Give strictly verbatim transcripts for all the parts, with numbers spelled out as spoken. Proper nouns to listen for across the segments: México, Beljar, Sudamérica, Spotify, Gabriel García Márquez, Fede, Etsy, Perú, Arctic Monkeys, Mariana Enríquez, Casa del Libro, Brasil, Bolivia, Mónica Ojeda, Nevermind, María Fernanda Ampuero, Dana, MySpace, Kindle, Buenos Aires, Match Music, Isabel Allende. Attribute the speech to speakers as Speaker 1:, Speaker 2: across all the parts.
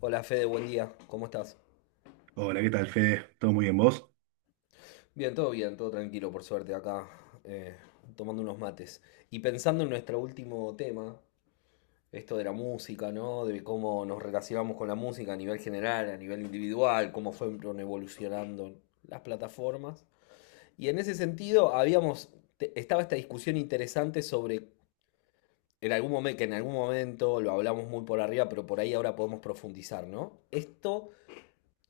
Speaker 1: Hola Fede, buen día, ¿cómo estás?
Speaker 2: Hola, ¿qué tal, Fede? ¿Todo muy bien, vos?
Speaker 1: Bien, todo bien, todo tranquilo, por suerte, acá eh, tomando unos mates. Y pensando en nuestro último tema, esto de la música, ¿no? De cómo nos relacionamos con la música a nivel general, a nivel individual, cómo fueron evolucionando las plataformas. Y en ese sentido, habíamos, te- estaba esta discusión interesante sobre, en algún momento, que en algún momento lo hablamos muy por arriba, pero por ahí ahora podemos profundizar, ¿no? Esto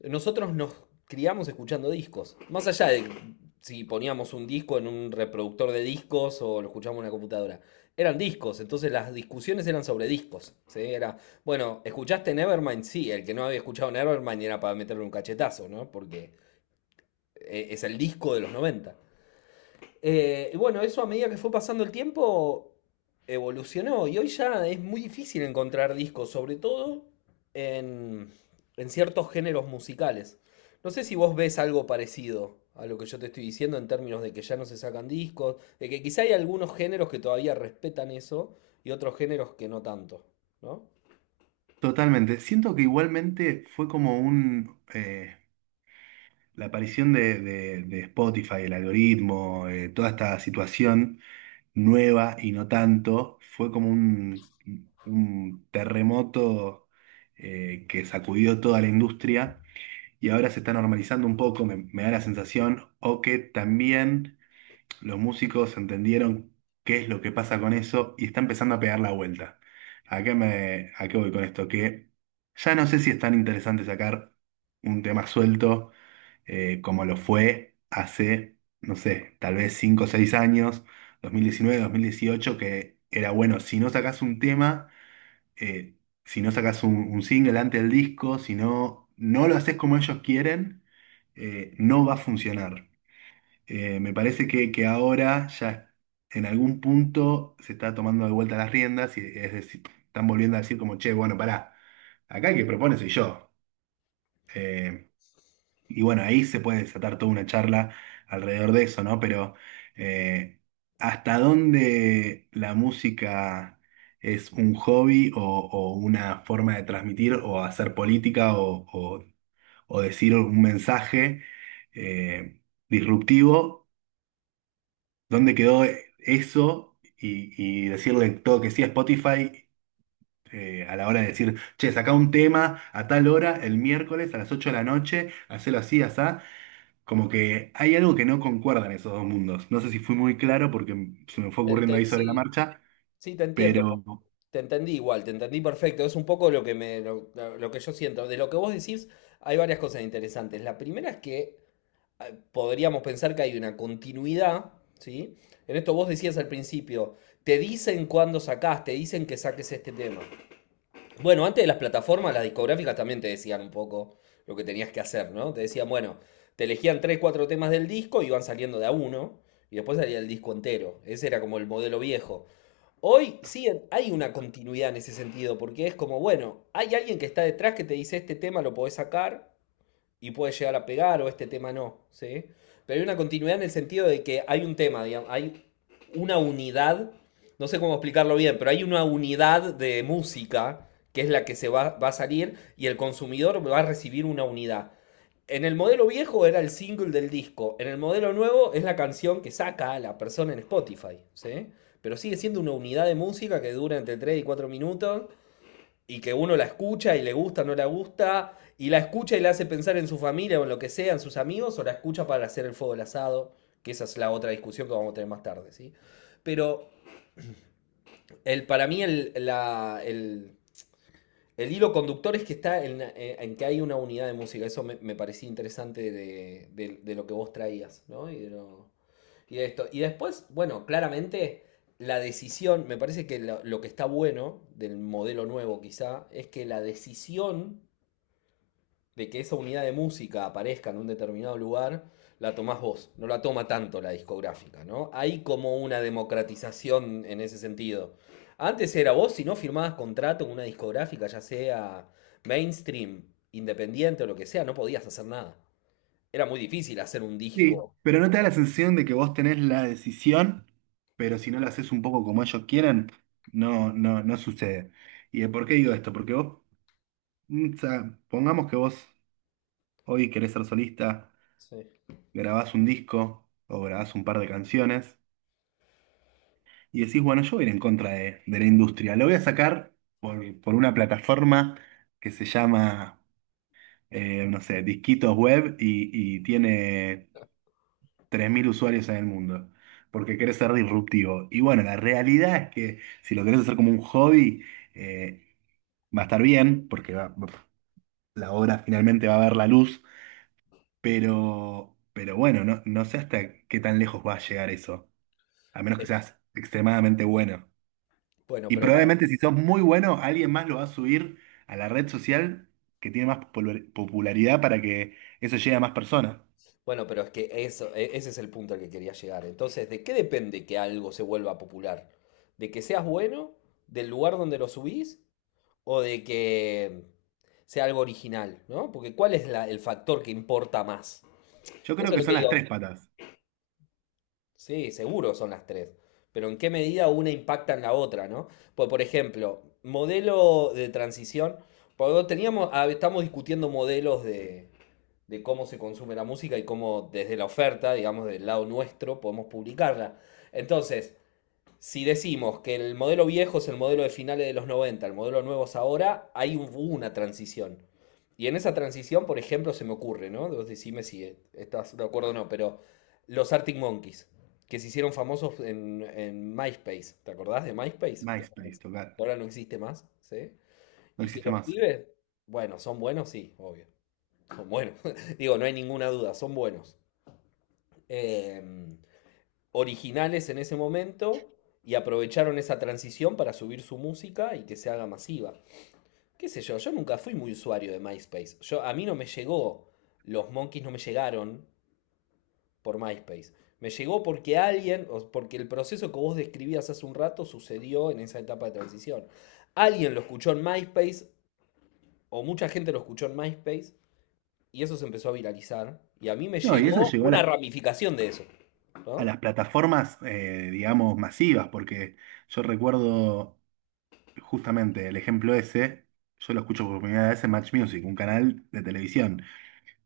Speaker 1: Nosotros nos criamos escuchando discos. Más allá de si poníamos un disco en un reproductor de discos o lo escuchábamos en una computadora. Eran discos, entonces las discusiones eran sobre discos. ¿Sí? Era, bueno, ¿escuchaste Nevermind? Sí, el que no había escuchado Nevermind era para meterle un cachetazo, ¿no? Porque eh, es el disco de los noventa. Eh, y bueno, eso a medida que fue pasando el tiempo evolucionó y hoy ya es muy difícil encontrar discos, sobre todo en, en ciertos géneros musicales. No sé si vos ves algo parecido a lo que yo te estoy diciendo en términos de que ya no se sacan discos, de que quizá hay algunos géneros que todavía respetan eso y otros géneros que no tanto, ¿no?
Speaker 2: Totalmente. Siento que igualmente fue como un eh, la aparición de, de- de Spotify, el algoritmo, eh, toda esta situación nueva y no tanto, fue como un, un terremoto eh, que sacudió toda la industria, y ahora se está normalizando un poco, me, me da la sensación, o que también los músicos entendieron qué es lo que pasa con eso y está empezando a pegar la vuelta. ¿A qué me, a qué voy con esto? Que ya no sé si es tan interesante sacar un tema suelto, eh, como lo fue hace, no sé, tal vez cinco o seis años, dos mil diecinueve, dos mil dieciocho, que era bueno, si no sacás un tema, eh, si no sacás un, un single antes del disco, si no, no lo haces como ellos quieren, eh, no va a funcionar. Eh, me parece que, que ahora ya en algún punto se está tomando de vuelta las riendas, y es decir, están volviendo a decir como, che, bueno, pará, acá el que propone soy yo. Eh, y bueno, ahí se puede desatar toda una charla alrededor de eso, ¿no? Pero eh, ¿hasta dónde la música es un hobby o, o una forma de transmitir o hacer política o, o- o decir un mensaje eh, disruptivo? ¿Dónde quedó eso y, y decirle todo que sí a Spotify, eh, a la hora de decir, che, saca un tema a tal hora, el miércoles a las ocho de la noche, hacelo así, asá? Como que hay algo que no concuerda en esos dos mundos. No sé si fui muy claro porque se me fue ocurriendo
Speaker 1: Ente-
Speaker 2: ahí sobre la
Speaker 1: sí,
Speaker 2: marcha,
Speaker 1: sí, te entiendo.
Speaker 2: pero
Speaker 1: po- Te entendí igual, te entendí perfecto. Es un poco lo que me, lo, lo- lo que yo siento. De lo que vos decís, hay varias cosas interesantes. La primera es que eh, podríamos pensar que hay una continuidad, ¿sí? En esto vos decías al principio, te dicen cuándo sacás, te dicen que saques este tema. Bueno, antes de las plataformas, las discográficas también te decían un poco lo que tenías que hacer, ¿no? Te decían, bueno, te elegían tres, cuatro temas del disco y iban saliendo de a uno, y después salía el disco entero. Ese era como el modelo viejo. Hoy sí hay una continuidad en ese sentido, porque es como, bueno, hay alguien que está detrás que te dice este tema lo podés sacar y puede llegar a pegar o este tema no, ¿sí? Pero hay una continuidad en el sentido de que hay un tema, digamos, hay una unidad, no sé cómo explicarlo bien, pero hay una unidad de música que es la que se va, va a salir y el consumidor va a recibir una unidad. En el modelo viejo era el single del disco. En el modelo nuevo es la canción que saca la persona en Spotify. ¿Sí? Pero sigue siendo una unidad de música que dura entre tres y cuatro minutos y que uno la escucha y le gusta, no la gusta, y la escucha y la hace pensar en su familia o en lo que sea, en sus amigos, o la escucha para hacer el fuego del asado, que esa es la otra discusión que vamos a tener más tarde. ¿Sí? Pero el, para mí el, la, el el hilo conductor es que está en, eh, en que hay una unidad de música. Eso me, me parecía interesante de, de- de lo que vos traías, ¿no? Y de, lo- y de esto. Y después, bueno, claramente la decisión, me parece que lo, lo que está bueno del modelo nuevo quizá, es que la decisión de que esa unidad de música aparezca en un determinado lugar, la tomás vos, no la toma tanto la discográfica, ¿no? Hay como una democratización en ese sentido. Antes era vos, si no firmabas contrato con una discográfica, ya sea mainstream, independiente o lo que sea, no podías hacer nada. Era muy difícil hacer un
Speaker 2: sí,
Speaker 1: disco.
Speaker 2: pero no te da la sensación de que vos tenés la decisión, pero si no la haces un poco como ellos quieren, no, no, no sucede. ¿Y de por qué digo esto? Porque vos, mm, o sea, pongamos que vos hoy querés ser solista,
Speaker 1: Sí.
Speaker 2: grabás un disco o grabás un par de canciones y decís, bueno, yo voy a ir en contra de, de la industria. Lo voy a sacar por, por una plataforma que se llama, eh, no sé, Disquitos Web, y, y tiene tres mil usuarios en el mundo, porque querés ser disruptivo. Y bueno, la realidad es que si lo querés hacer como un hobby, eh, va a estar bien, porque va- la obra finalmente va a ver la luz. Pero, pero bueno, no, no sé hasta qué tan lejos va a llegar eso, a menos que seas extremadamente bueno.
Speaker 1: Bueno,
Speaker 2: Y
Speaker 1: pero para.
Speaker 2: probablemente si sos muy bueno, alguien más lo va a subir a la red social que tiene más popul- popularidad para que eso llegue a más personas.
Speaker 1: Bueno, pero es que eso, e- ese es el punto al que quería llegar. Entonces, ¿de qué depende que algo se vuelva popular? ¿De que seas bueno? ¿Del lugar donde lo subís? ¿O de que sea algo original? ¿No? Porque ¿cuál es la- el factor que importa más?
Speaker 2: Yo creo
Speaker 1: Eso es
Speaker 2: que
Speaker 1: lo que
Speaker 2: son las tres
Speaker 1: digo.
Speaker 2: patas.
Speaker 1: Sí, seguro son las tres. Pero ¿en qué medida una impacta en la otra? ¿No? Pues, por ejemplo, modelo de transición. Porque teníamos, ah, estamos discutiendo modelos de, de cómo se consume la música y cómo desde la oferta, digamos, del lado nuestro, podemos publicarla. Entonces, si decimos que el modelo viejo es el modelo de finales de los noventa, el modelo nuevo es ahora, hay un- una transición. Y en esa transición, por ejemplo, se me ocurre, ¿no? Vos decime si eh, estás de acuerdo o no, pero los Arctic Monkeys, que se hicieron famosos en, en MySpace, ¿te acordás de MySpace? Que
Speaker 2: MySpace, total.
Speaker 1: ahora no existe más, ¿sí?
Speaker 2: No
Speaker 1: Y que
Speaker 2: existe
Speaker 1: los
Speaker 2: más.
Speaker 1: pibes, bueno, son buenos, sí, obvio. Son buenos. Digo, no hay ninguna duda, son buenos. Eh, Originales en ese momento y aprovecharon esa transición para subir su música y que se haga masiva. ¿Qué sé yo? Yo nunca fui muy usuario de MySpace. Yo, a mí no me llegó, los monkeys no me llegaron por MySpace. Me llegó porque alguien, o porque el proceso que vos describías hace un rato sucedió en esa etapa de transición. Alguien lo escuchó en MySpace, o mucha gente lo escuchó en MySpace, y eso se empezó a viralizar. Y a mí me
Speaker 2: No, y eso
Speaker 1: llegó
Speaker 2: llegó a
Speaker 1: una
Speaker 2: las,
Speaker 1: ramificación de eso.
Speaker 2: a
Speaker 1: ¿No?
Speaker 2: las plataformas, eh, digamos, masivas, porque yo recuerdo justamente el ejemplo ese, yo lo escucho por primera vez en Match Music, un canal de televisión.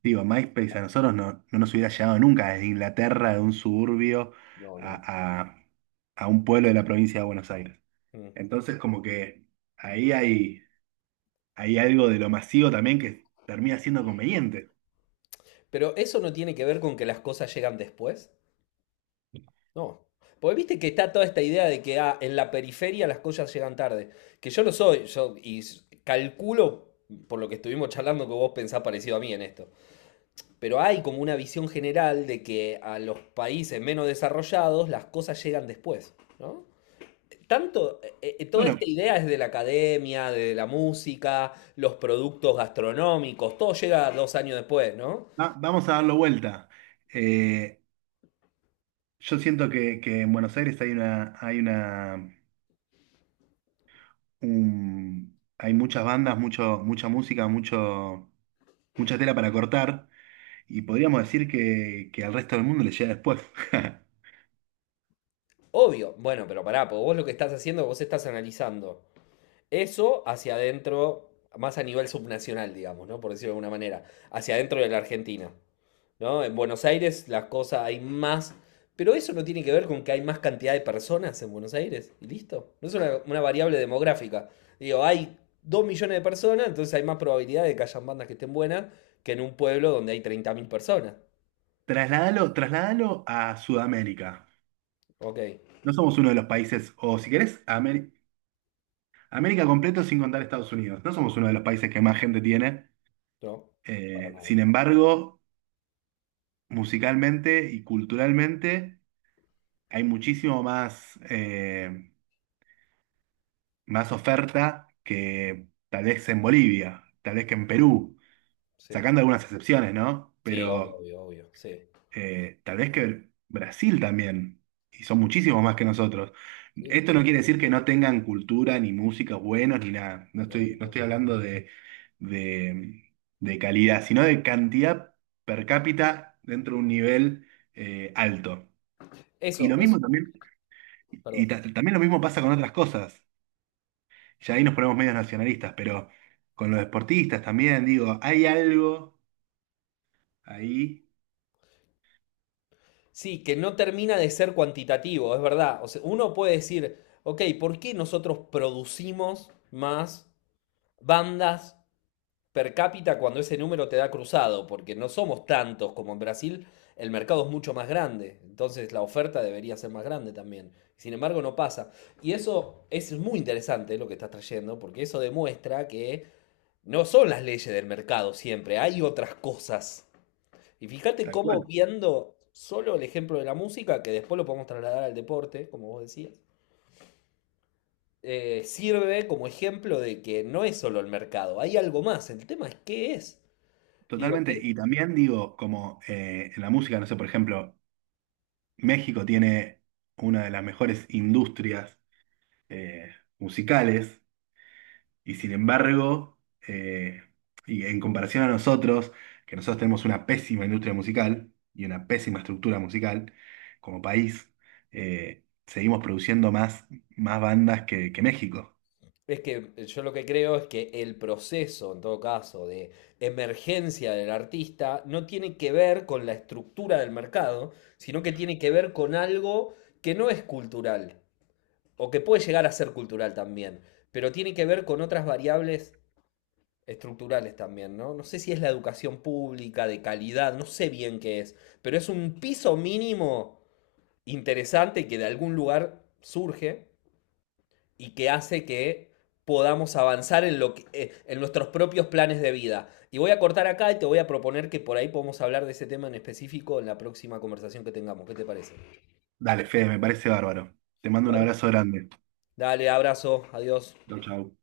Speaker 2: Digo, MySpace a nosotros no, no nos hubiera llegado nunca desde Inglaterra, de un suburbio
Speaker 1: No, no.
Speaker 2: a, a- a un pueblo de la provincia de Buenos Aires.
Speaker 1: Mm.
Speaker 2: Entonces, como que ahí hay, hay algo de lo masivo también que termina siendo conveniente.
Speaker 1: Pero eso no tiene que ver con que las cosas llegan después. No. Porque viste que está toda esta idea de que ah, en la periferia las cosas llegan tarde. Que yo lo soy, yo y s- calculo, por lo que estuvimos charlando, que vos pensás parecido a mí en esto. Pero hay como una visión general de que a los países menos desarrollados las cosas llegan después, ¿no? Tanto, eh, eh, toda
Speaker 2: Bueno,
Speaker 1: esta idea es de la academia, de la música, los productos gastronómicos, todo llega dos años después, ¿no?
Speaker 2: va- vamos a darlo vuelta. Eh, yo siento que, que en Buenos Aires hay una, hay una, un- hay muchas bandas, mucho, mucha música, mucho, mucha tela para cortar. Y podríamos decir que, que al resto del mundo le llega después.
Speaker 1: Obvio, bueno, pero pará, porque vos lo que estás haciendo, vos estás analizando eso hacia adentro, más a nivel subnacional, digamos, ¿no? Por decirlo de alguna manera, hacia adentro de la Argentina. ¿No? En Buenos Aires las cosas hay más, pero eso no tiene que ver con que hay más cantidad de personas en Buenos Aires, y listo. No es una, una variable demográfica. Digo, hay dos millones de personas, entonces hay más probabilidad de que hayan bandas que estén buenas que en un pueblo donde hay treinta mil personas.
Speaker 2: Trasládalo, trasládalo a Sudamérica.
Speaker 1: Ok,
Speaker 2: No somos uno de los países, o si querés, a Ameri- América completo sin contar Estados Unidos. No somos uno de los países que más gente tiene.
Speaker 1: no, para
Speaker 2: Eh,
Speaker 1: nada.
Speaker 2: sin embargo, musicalmente y culturalmente hay muchísimo más, eh, más oferta que tal vez en Bolivia, tal vez que en Perú,
Speaker 1: Sí,
Speaker 2: sacando algunas excepciones, ¿no?
Speaker 1: sí, obvio,
Speaker 2: Pero
Speaker 1: obvio, obvio, sí.
Speaker 2: eh, tal vez que Brasil también, y son muchísimos más que nosotros.
Speaker 1: Sí,
Speaker 2: Esto no quiere decir que no tengan cultura, ni música buenos, ni nada. No
Speaker 1: no, no,
Speaker 2: estoy, no
Speaker 1: no.
Speaker 2: estoy hablando de, de, de calidad, sino de cantidad per cápita dentro de un nivel eh, alto. Y
Speaker 1: Eso,
Speaker 2: lo mismo
Speaker 1: es,
Speaker 2: también, y
Speaker 1: perdón.
Speaker 2: ta- también lo mismo pasa con otras cosas. Ya ahí nos ponemos medios nacionalistas, pero con los deportistas también, digo, hay algo ahí,
Speaker 1: Sí, que no termina de ser cuantitativo, es verdad. O sea, uno puede decir, ok, ¿por qué nosotros producimos más bandas per cápita cuando ese número te da cruzado, porque no somos tantos como en Brasil, el mercado es mucho más grande, entonces la oferta debería ser más grande también. Sin embargo, no pasa. Y eso es muy interesante lo que estás trayendo, porque eso demuestra que no son las leyes del mercado siempre, hay otras cosas. Y fíjate
Speaker 2: tal
Speaker 1: cómo
Speaker 2: cual.
Speaker 1: viendo solo el ejemplo de la música, que después lo podemos trasladar al deporte, como vos decías, eh, sirve como ejemplo de que no es solo el mercado, hay algo más. El tema es qué es. Digo,
Speaker 2: Totalmente.
Speaker 1: ¿qué?
Speaker 2: Y también digo, como eh, en la música, no sé, por ejemplo, México tiene una de las mejores industrias, eh, musicales, y sin embargo, eh, y en comparación a nosotros, que nosotros tenemos una pésima industria musical y una pésima estructura musical como país, eh, seguimos produciendo más, más bandas que, que México.
Speaker 1: Es que eh, yo lo que creo es que el proceso, en todo caso, de emergencia del artista no tiene que ver con la estructura del mercado, sino que tiene que ver con algo que no es cultural, o que puede llegar a ser cultural también, pero tiene que ver con otras variables estructurales también, ¿no? No sé si es la educación pública, de calidad, no sé bien qué es, pero es un piso mínimo interesante que de algún lugar surge y que hace que podamos avanzar en, lo que- eh, en nuestros propios planes de vida. Y voy a cortar acá y te voy a proponer que por ahí podemos hablar de ese tema en específico en la próxima conversación que tengamos. ¿Qué te parece?
Speaker 2: Dale, Fede, me parece bárbaro. Te mando un
Speaker 1: Bueno,
Speaker 2: abrazo grande.
Speaker 1: dale, abrazo, adiós.
Speaker 2: Chau, chau.